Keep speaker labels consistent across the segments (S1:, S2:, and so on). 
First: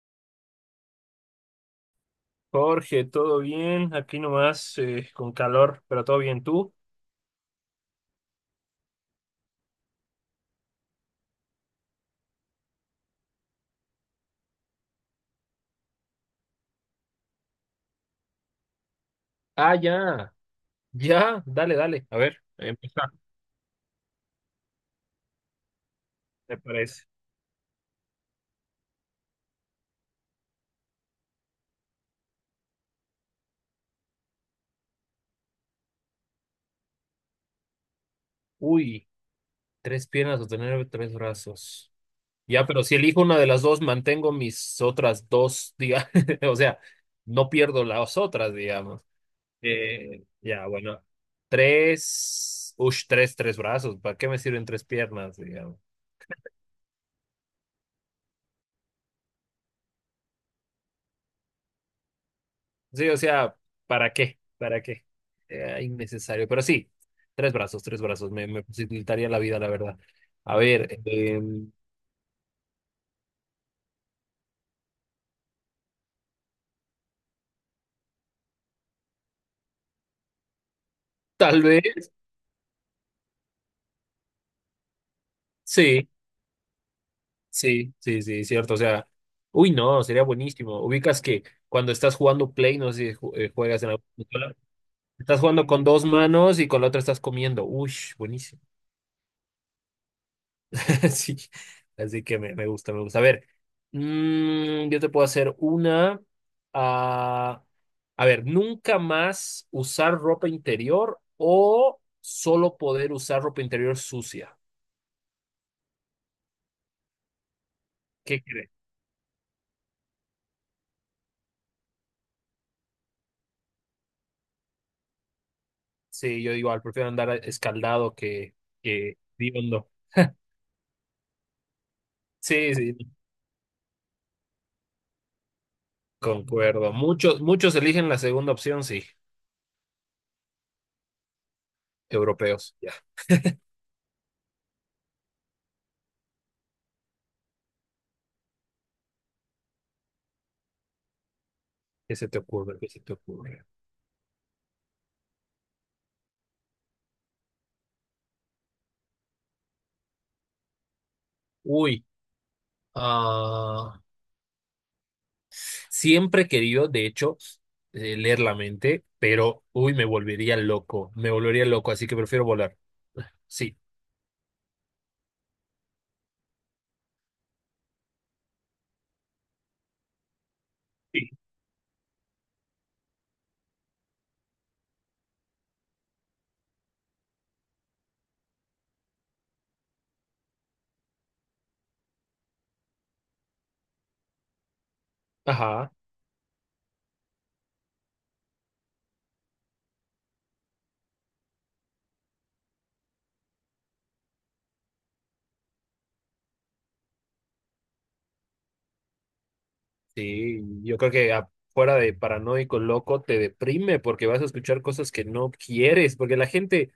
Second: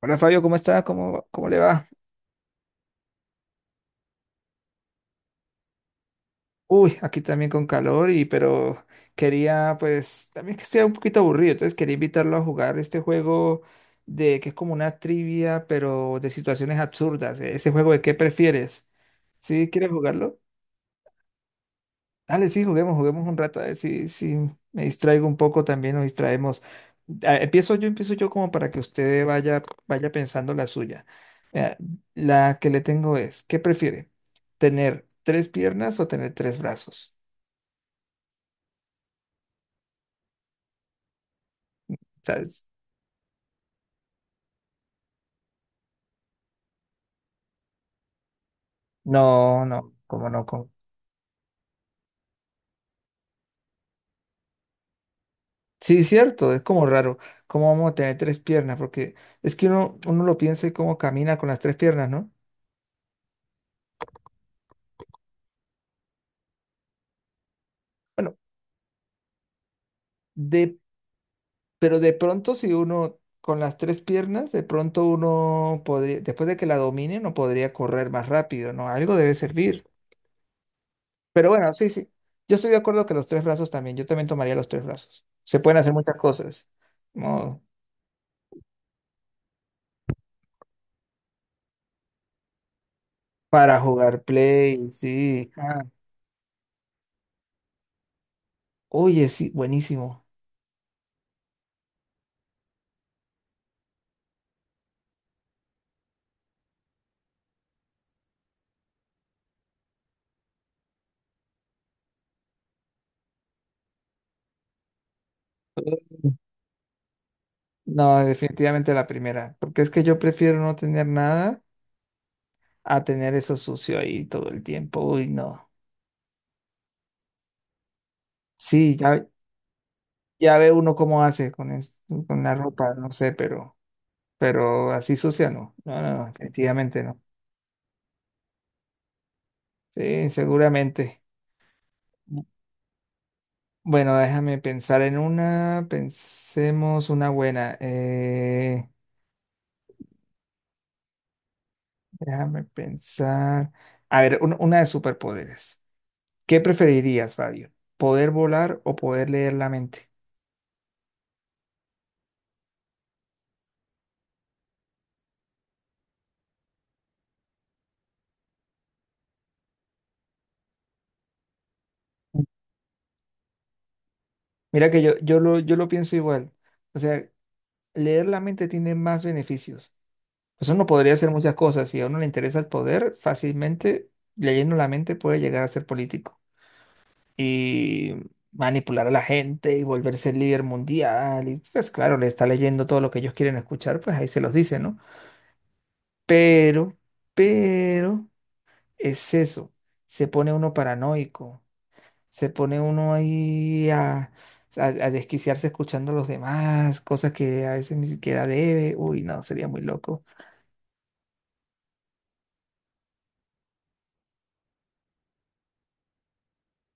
S1: Hola Fabio, ¿cómo está? ¿¿Cómo le va?
S2: Jorge, ¿todo bien? Aquí nomás con calor, pero todo bien. ¿Tú?
S1: Uy, aquí también con calor y pero quería pues también que estoy un poquito aburrido, entonces quería invitarlo a jugar este juego de que es como una trivia pero de situaciones absurdas, ese juego de qué prefieres. ¿Sí
S2: Ah,
S1: quieres
S2: ya,
S1: jugarlo?
S2: ya, dale, dale. A ver,
S1: Dale, sí, juguemos,
S2: empieza,
S1: juguemos un rato, a ver si me distraigo un poco también, nos
S2: me
S1: distraemos.
S2: parece.
S1: Ah, empiezo yo, empiezo yo como para que usted vaya, vaya pensando la suya. Mira, la que le tengo es, ¿qué prefiere? ¿Tener tres piernas o tener tres brazos?
S2: Uy, tres piernas o tener tres brazos.
S1: O sea,
S2: Ya, pero si elijo una de las dos, mantengo mis otras dos, diga, o sea, no pierdo las otras, digamos.
S1: no, no, como no?
S2: Ya,
S1: ¿Cómo?
S2: bueno, tres brazos. ¿Para qué me sirven tres piernas, digamos?
S1: Sí, cierto, es como raro. ¿Cómo vamos a tener tres piernas? Porque es que uno lo piensa y cómo camina con las tres piernas, ¿no?
S2: Sí, o sea, ¿para qué? ¿Para qué? Era innecesario, pero sí, tres brazos,
S1: Bueno,
S2: me facilitaría la vida, la verdad. A ver,
S1: pero de pronto si uno con las tres piernas, de pronto uno podría, después de que la domine, no podría correr más rápido, ¿no? Algo debe servir. Pero
S2: tal
S1: bueno, sí, sí.
S2: vez,
S1: Yo estoy de acuerdo que los tres brazos también, yo también tomaría los tres brazos. Se pueden hacer
S2: sí,
S1: muchas cosas, ¿no?
S2: sí, cierto, o sea, uy, no, sería buenísimo. Ubicas que cuando estás jugando Play, no sé si ju-
S1: Para
S2: juegas en la
S1: jugar
S2: consola,
S1: play,
S2: estás
S1: sí.
S2: jugando
S1: Ah,
S2: con dos manos y con la otra estás comiendo, uy, buenísimo.
S1: oye, sí, buenísimo.
S2: Así, así que me gusta, me gusta. A ver, yo te puedo hacer una. ah, a ver, nunca más usar ropa interior o solo poder usar ropa interior sucia.
S1: No,
S2: ¿Qué crees?
S1: definitivamente la primera, porque es que yo prefiero no tener nada a tener eso sucio ahí todo el tiempo. Uy, no.
S2: Sí, yo igual, prefiero andar escaldado
S1: Sí,
S2: que
S1: ya,
S2: hediondo.
S1: ya ve uno cómo hace con, con la
S2: Sí,
S1: ropa,
S2: sí,
S1: no sé, pero así sucia no. No, no, no,
S2: concuerdo.
S1: definitivamente no.
S2: Muchos, muchos eligen la segunda opción, sí.
S1: Sí, seguramente. Bu-
S2: Europeos, ya.
S1: Bueno, déjame pensar en una. Pensemos una buena.
S2: ¿Qué se te
S1: Déjame
S2: ocurre? ¿Qué se te ocurre?
S1: pensar. A ver, una de superpoderes. ¿Qué preferirías, Fabio? ¿Poder volar o poder leer la mente?
S2: Uy, ah, Siempre he querido, de hecho, leer la mente, pero, uy, me volvería loco, así que prefiero volar. Sí.
S1: Mira que yo, yo lo pienso igual. O sea, leer la mente tiene más beneficios. Pues uno podría
S2: Sí.
S1: hacer muchas cosas. Si a uno le interesa el poder, fácilmente, leyendo la mente, puede llegar a ser político y manipular a la gente y volverse el líder mundial. Y pues claro, le está leyendo todo lo que ellos quieren escuchar, pues ahí se los dice, ¿no?
S2: Ajá,
S1: Pero, pero, es eso. Se pone uno paranoico, se pone uno ahí a desquiciarse escuchando a los demás, cosas que a veces ni siquiera debe. Uy, no, sería muy loco.
S2: sí, yo creo que fuera de paranoico, loco, te deprime porque vas a escuchar cosas que no quieres, porque la gente,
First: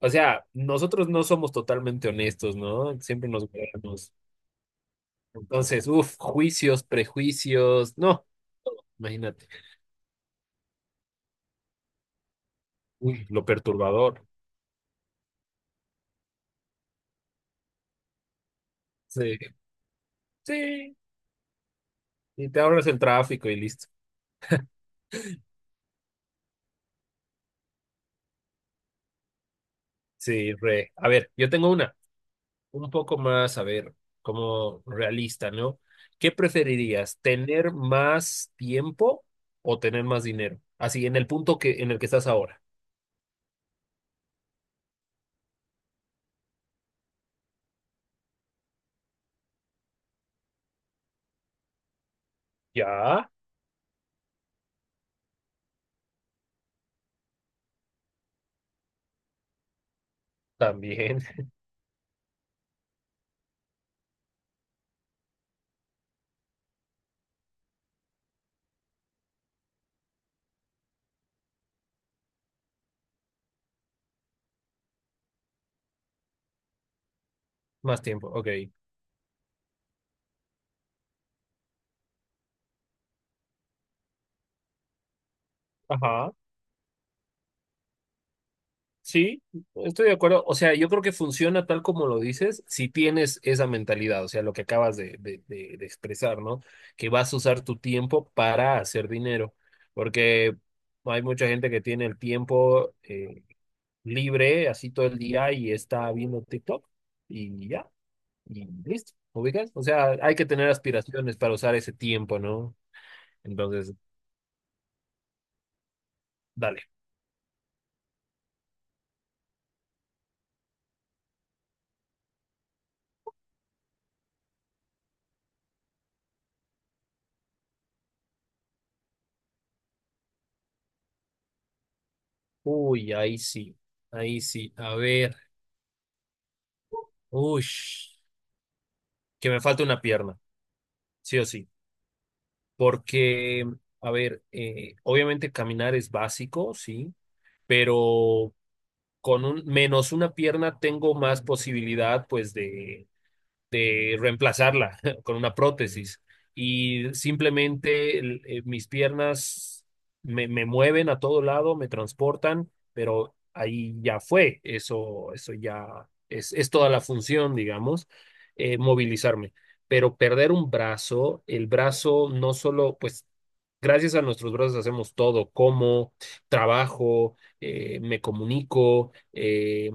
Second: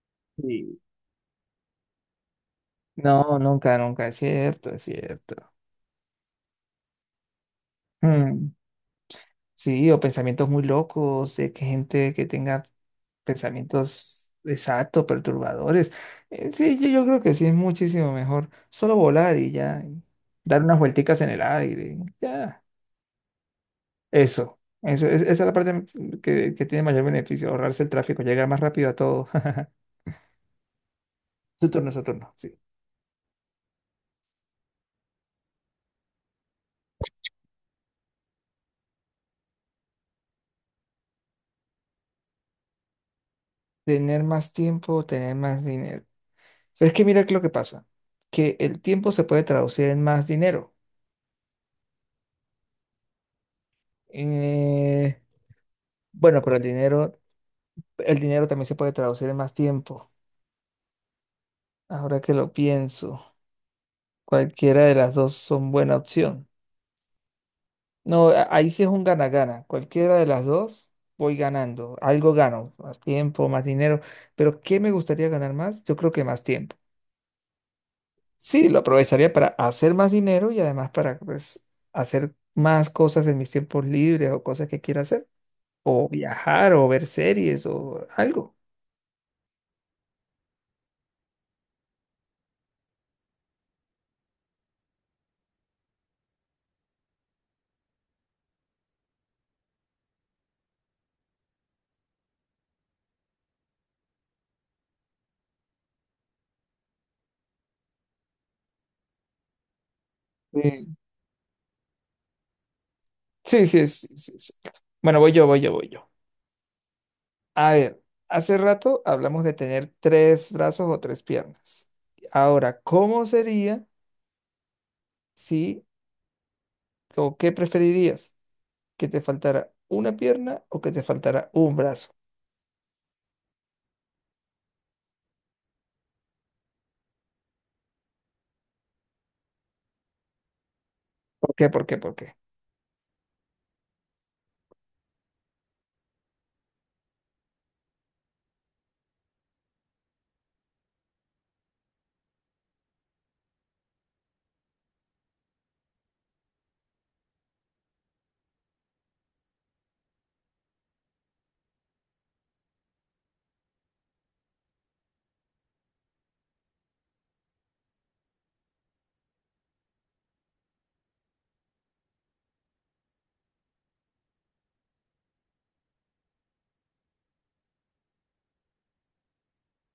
S2: o sea, nosotros no somos totalmente honestos, ¿no? Siempre
S1: No,
S2: nos
S1: nunca, nunca,
S2: guardamos.
S1: es cierto, es cierto.
S2: Entonces, uff, juicios, prejuicios, no,
S1: Mm,
S2: imagínate,
S1: sí, o pensamientos muy locos, de que gente que tenga
S2: uy, lo perturbador.
S1: pensamientos exactos, perturbadores. Sí, yo, yo creo que sí es muchísimo mejor. Solo volar
S2: Sí,
S1: y ya, y dar unas
S2: sí,
S1: vuelticas en el aire, y
S2: y
S1: ya.
S2: te ahorras el tráfico y listo.
S1: Eso, esa es la parte que tiene mayor beneficio, ahorrarse el tráfico, llegar más rápido a todo.
S2: Sí, re. A ver, yo tengo una,
S1: Su turno, sí.
S2: un poco más, a ver, como realista, ¿no? ¿Qué preferirías, tener más tiempo o tener más dinero? Así, en el punto en el que estás ahora.
S1: Tener más tiempo, tener más dinero. Pero es que mira que lo que pasa, que el tiempo se puede traducir en más dinero.
S2: Ya,
S1: Eh, bueno, pero el dinero también se puede traducir en más tiempo.
S2: también.
S1: Ahora que lo pienso, cualquiera de las dos son buena opción. No, ahí sí es un gana-gana. Cualquiera de las dos voy ganando. Algo gano, más tiempo, más dinero. Pero ¿qué me gustaría ganar más? Yo creo que más tiempo.
S2: Más tiempo, ok.
S1: Sí, lo aprovecharía para hacer más dinero y además para pues, hacer más cosas en mis tiempos libres o cosas que quiera hacer. O
S2: Ajá.
S1: viajar, o ver series, o algo.
S2: Sí, estoy de acuerdo. O sea, yo creo que funciona tal como lo dices si tienes esa mentalidad, o sea, lo que acabas de expresar, ¿no? Que vas a usar tu tiempo para hacer dinero, porque hay mucha gente que tiene el tiempo libre, así todo el día y está viendo TikTok y ya, y listo, ¿ubicas? O sea, hay que tener
S1: Sí,
S2: aspiraciones para usar ese tiempo, ¿no?
S1: sí, sí,
S2: Entonces,
S1: sí, sí, sí. Bueno, voy yo, voy yo, voy yo.
S2: dale.
S1: A ver, hace rato hablamos de tener tres brazos o tres piernas. Ahora, ¿cómo sería si, o qué preferirías? ¿Que te faltara una pierna o que te faltara un brazo?
S2: Uy, ahí sí, ahí sí. A ver, uy, que me falta una pierna. Sí o
S1: ¿Por
S2: sí,
S1: qué? ¿Por qué? ¿Por qué?
S2: porque, a ver, obviamente caminar es básico, sí, pero con un menos una pierna tengo más posibilidad, pues, de reemplazarla con una prótesis. Y simplemente mis piernas me mueven a todo lado, me transportan, pero ahí ya fue. Eso ya es toda la función, digamos, movilizarme. Pero perder un brazo, el brazo no solo, pues, gracias a nuestros brazos hacemos todo, como trabajo, me comunico,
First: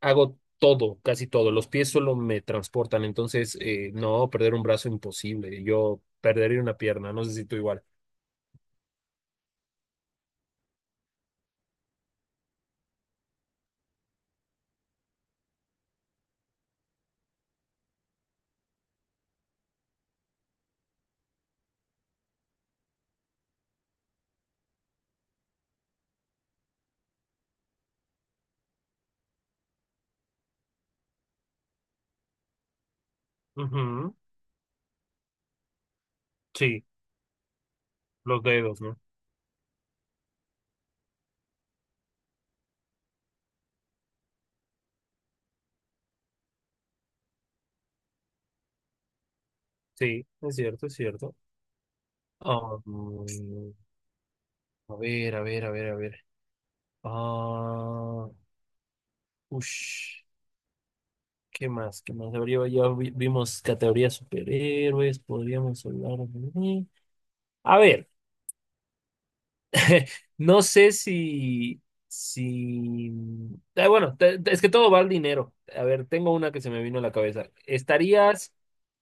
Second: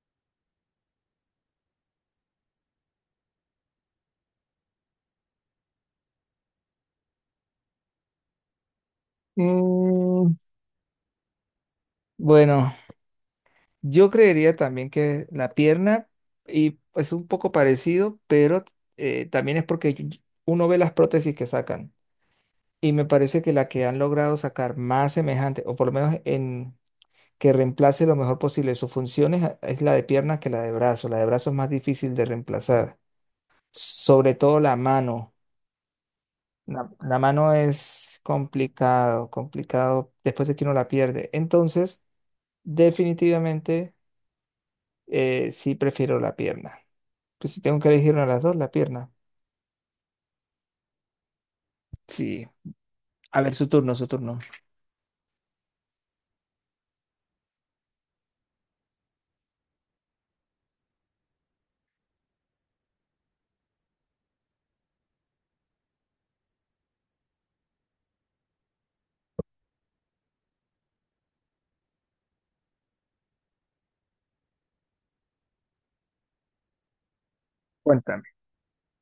S2: hago todo, casi todo. Los pies solo me transportan, entonces no, perder un brazo imposible. Yo perdería una pierna, no sé si tú igual.
S1: Mm, bueno. Yo creería también que la pierna y es un poco parecido, pero también es porque uno ve las prótesis que sacan y me parece que la que han logrado sacar más semejante, o por lo menos en que reemplace lo mejor posible sus funciones, es la de pierna que la de brazo. La de brazo es más difícil de reemplazar,
S2: Ujú,
S1: sobre todo la mano.
S2: sí,
S1: La mano es
S2: los dedos, ¿no?
S1: complicado, complicado después de que uno la pierde. Entonces, definitivamente... sí, prefiero la pierna. Pues si tengo que elegir una de las dos, la pierna.
S2: Sí, es cierto, es cierto.
S1: Sí.
S2: Ah,
S1: A ver, su
S2: mm,
S1: turno, su turno.
S2: a ver, a ver, a ver, a ver. Ah, ush, ¿Qué más? ¿Qué más? Vimos categorías superhéroes, podríamos hablar de... A ver. No sé si, si, ah, bueno, es que todo va al dinero. A ver, tengo una que se me vino a la cabeza.
S1: Cuéntame.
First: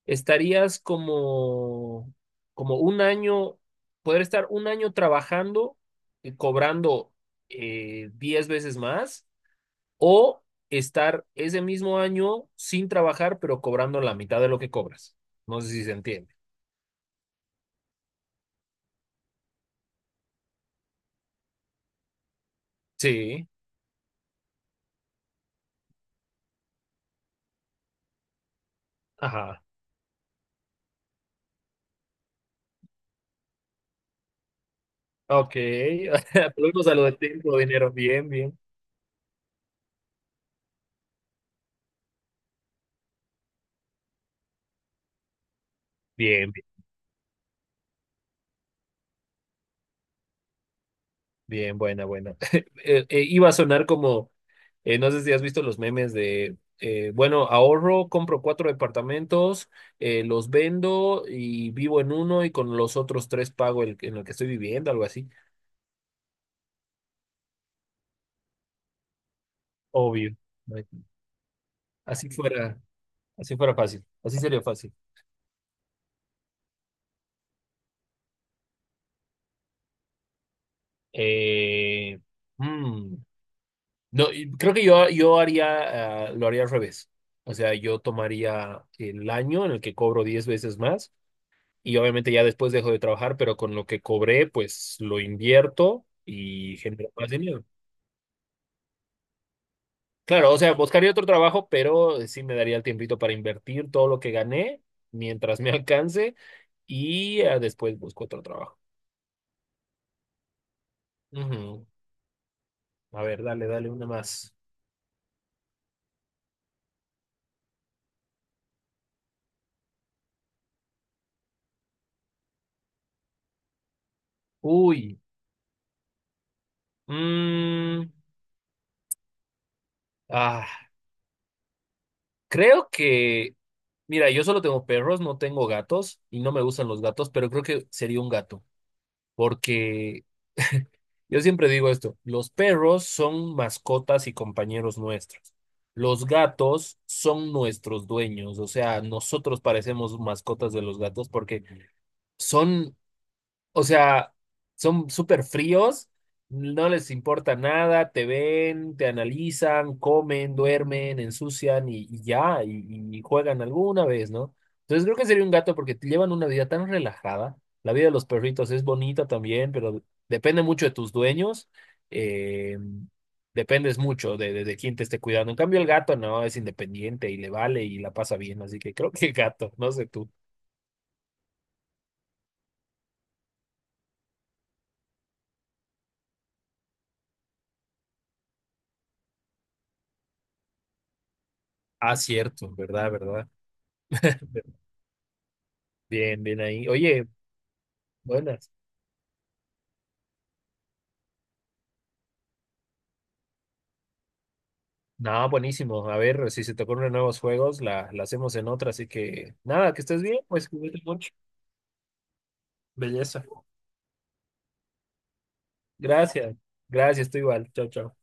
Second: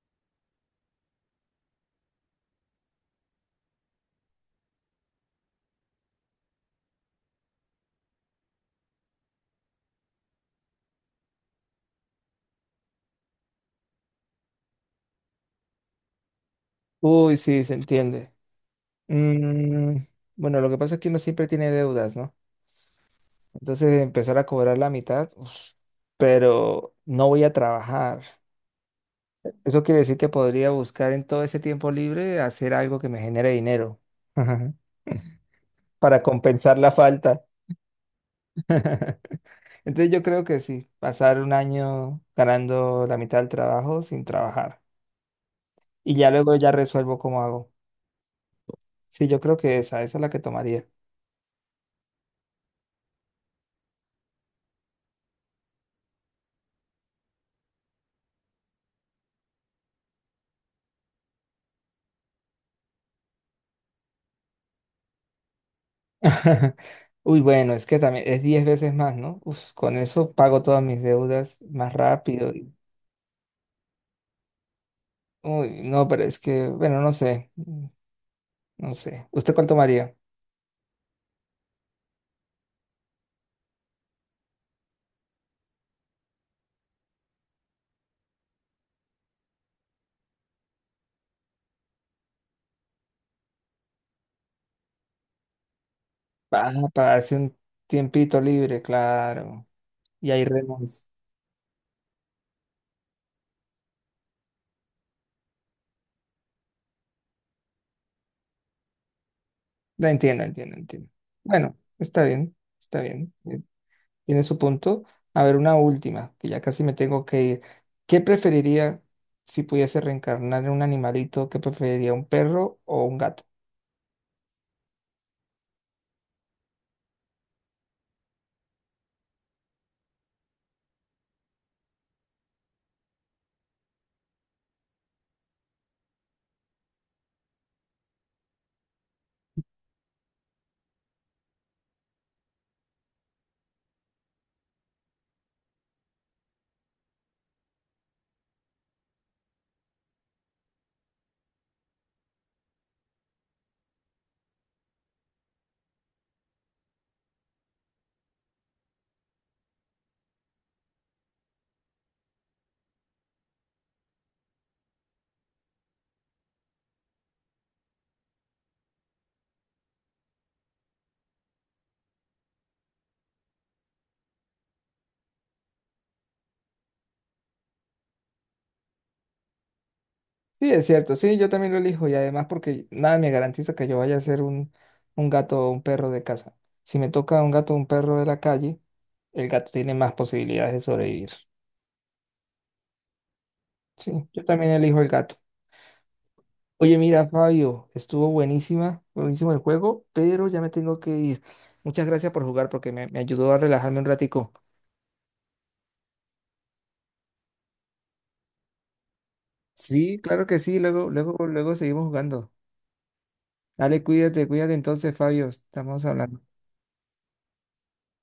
S2: Estarías como, como un año, poder estar un año trabajando y cobrando 10 veces más o estar ese mismo año sin trabajar pero cobrando la mitad de lo que cobras? No sé si se entiende.
S1: Uy, sí, se entiende. Mm, bueno, lo que pasa es que uno siempre tiene deudas, ¿no?
S2: Sí,
S1: Entonces empezar a cobrar la mitad, uf, pero no voy a trabajar.
S2: ajá.
S1: Eso quiere decir que podría buscar en todo ese tiempo libre hacer algo que me genere dinero
S2: Ok,
S1: para compensar
S2: volvemos
S1: la
S2: a lo de
S1: falta.
S2: tiempo, dinero, bien, bien.
S1: Entonces yo creo que sí, pasar un año ganando la mitad del trabajo sin trabajar. Y ya
S2: Bien,
S1: luego
S2: bien,
S1: ya resuelvo cómo hago. Sí, yo creo que esa es la que tomaría.
S2: bien, buena, buena. Iba a sonar como, no sé si has visto los memes de, bueno, ahorro, compro cuatro departamentos, los vendo y vivo en uno y con los otros tres pago el en el que estoy viviendo, algo así.
S1: Uy, bueno, es que también es 10 veces más, ¿no? Uf, con eso
S2: Obvio.
S1: pago
S2: No
S1: todas
S2: hay-
S1: mis deudas más
S2: Así
S1: rápido.
S2: fuera, así fuera fácil, así sería fácil.
S1: Uy, no, pero es que, bueno, no sé, mm, no sé. ¿Usted cuánto tomaría?
S2: Eh, mm, no, y creo que yo haría, lo haría al revés. O sea, yo tomaría el año en el que cobro 10 veces más y obviamente ya después dejo de trabajar, pero con lo que cobré, pues lo invierto
S1: Ah,
S2: y genero
S1: para
S2: más
S1: darse un
S2: dinero.
S1: tiempito libre, claro. Y ahí
S2: Claro, o sea,
S1: renuncia.
S2: buscaría otro trabajo, pero sí me daría el tiempito para invertir todo lo que gané mientras me alcance y después busco otro trabajo.
S1: La entiendo, entiendo, entiendo. Bueno,
S2: Ujú.
S1: está bien, está
S2: A
S1: bien.
S2: ver, dale, dale una
S1: Tiene
S2: más.
S1: su punto. A ver, una última, que ya casi me tengo que ir. ¿Qué preferiría si pudiese reencarnar en un animalito? ¿Qué preferiría, un perro o un gato?
S2: Uy. Mm, ah, creo que, mira, yo solo tengo perros, no tengo gatos y no me gustan los gatos, pero creo que sería un gato. Porque yo siempre digo esto, los perros son mascotas y compañeros nuestros. Los gatos son nuestros dueños, o sea, nosotros parecemos mascotas de los gatos porque son o sea, son súper fríos, no les importa nada, te ven, te analizan, comen, duermen, ensucian y ya, y juegan alguna vez, ¿no? Entonces creo que sería un gato porque te llevan una vida tan relajada. La vida de los perritos es bonita también, pero depende mucho de tus dueños. eh, dependes mucho de quién te esté cuidando. En cambio, el gato no, es independiente y le vale y la pasa bien. Así que creo que gato, no sé tú.
S1: Sí, es cierto, sí, yo también lo elijo y además porque nada me garantiza que yo vaya a ser un gato o un perro de casa. Si me toca un gato o un perro de la calle, el gato tiene más posibilidades de sobrevivir.
S2: Ah, cierto, verdad, verdad.
S1: Sí, yo también elijo el gato.
S2: Bien, bien ahí.
S1: Oye,
S2: Oye,
S1: mira, Fabio, estuvo
S2: buenas.
S1: buenísima, buenísimo el juego, pero ya me tengo que ir. Muchas gracias por jugar porque me ayudó a relajarme un ratico.
S2: Nada, buenísimo. A ver, si se te ocurren nuevos juegos, la hacemos en otra. Así que, nada, que
S1: Sí,
S2: estés bien,
S1: claro que
S2: pues
S1: sí.
S2: cuídate
S1: Luego,
S2: mucho.
S1: luego, luego seguimos jugando.
S2: Belleza.
S1: Dale, cuídate, cuídate entonces, Fabio. Estamos hablando.
S2: Gracias. Gracias, tú igual. Chao, chao.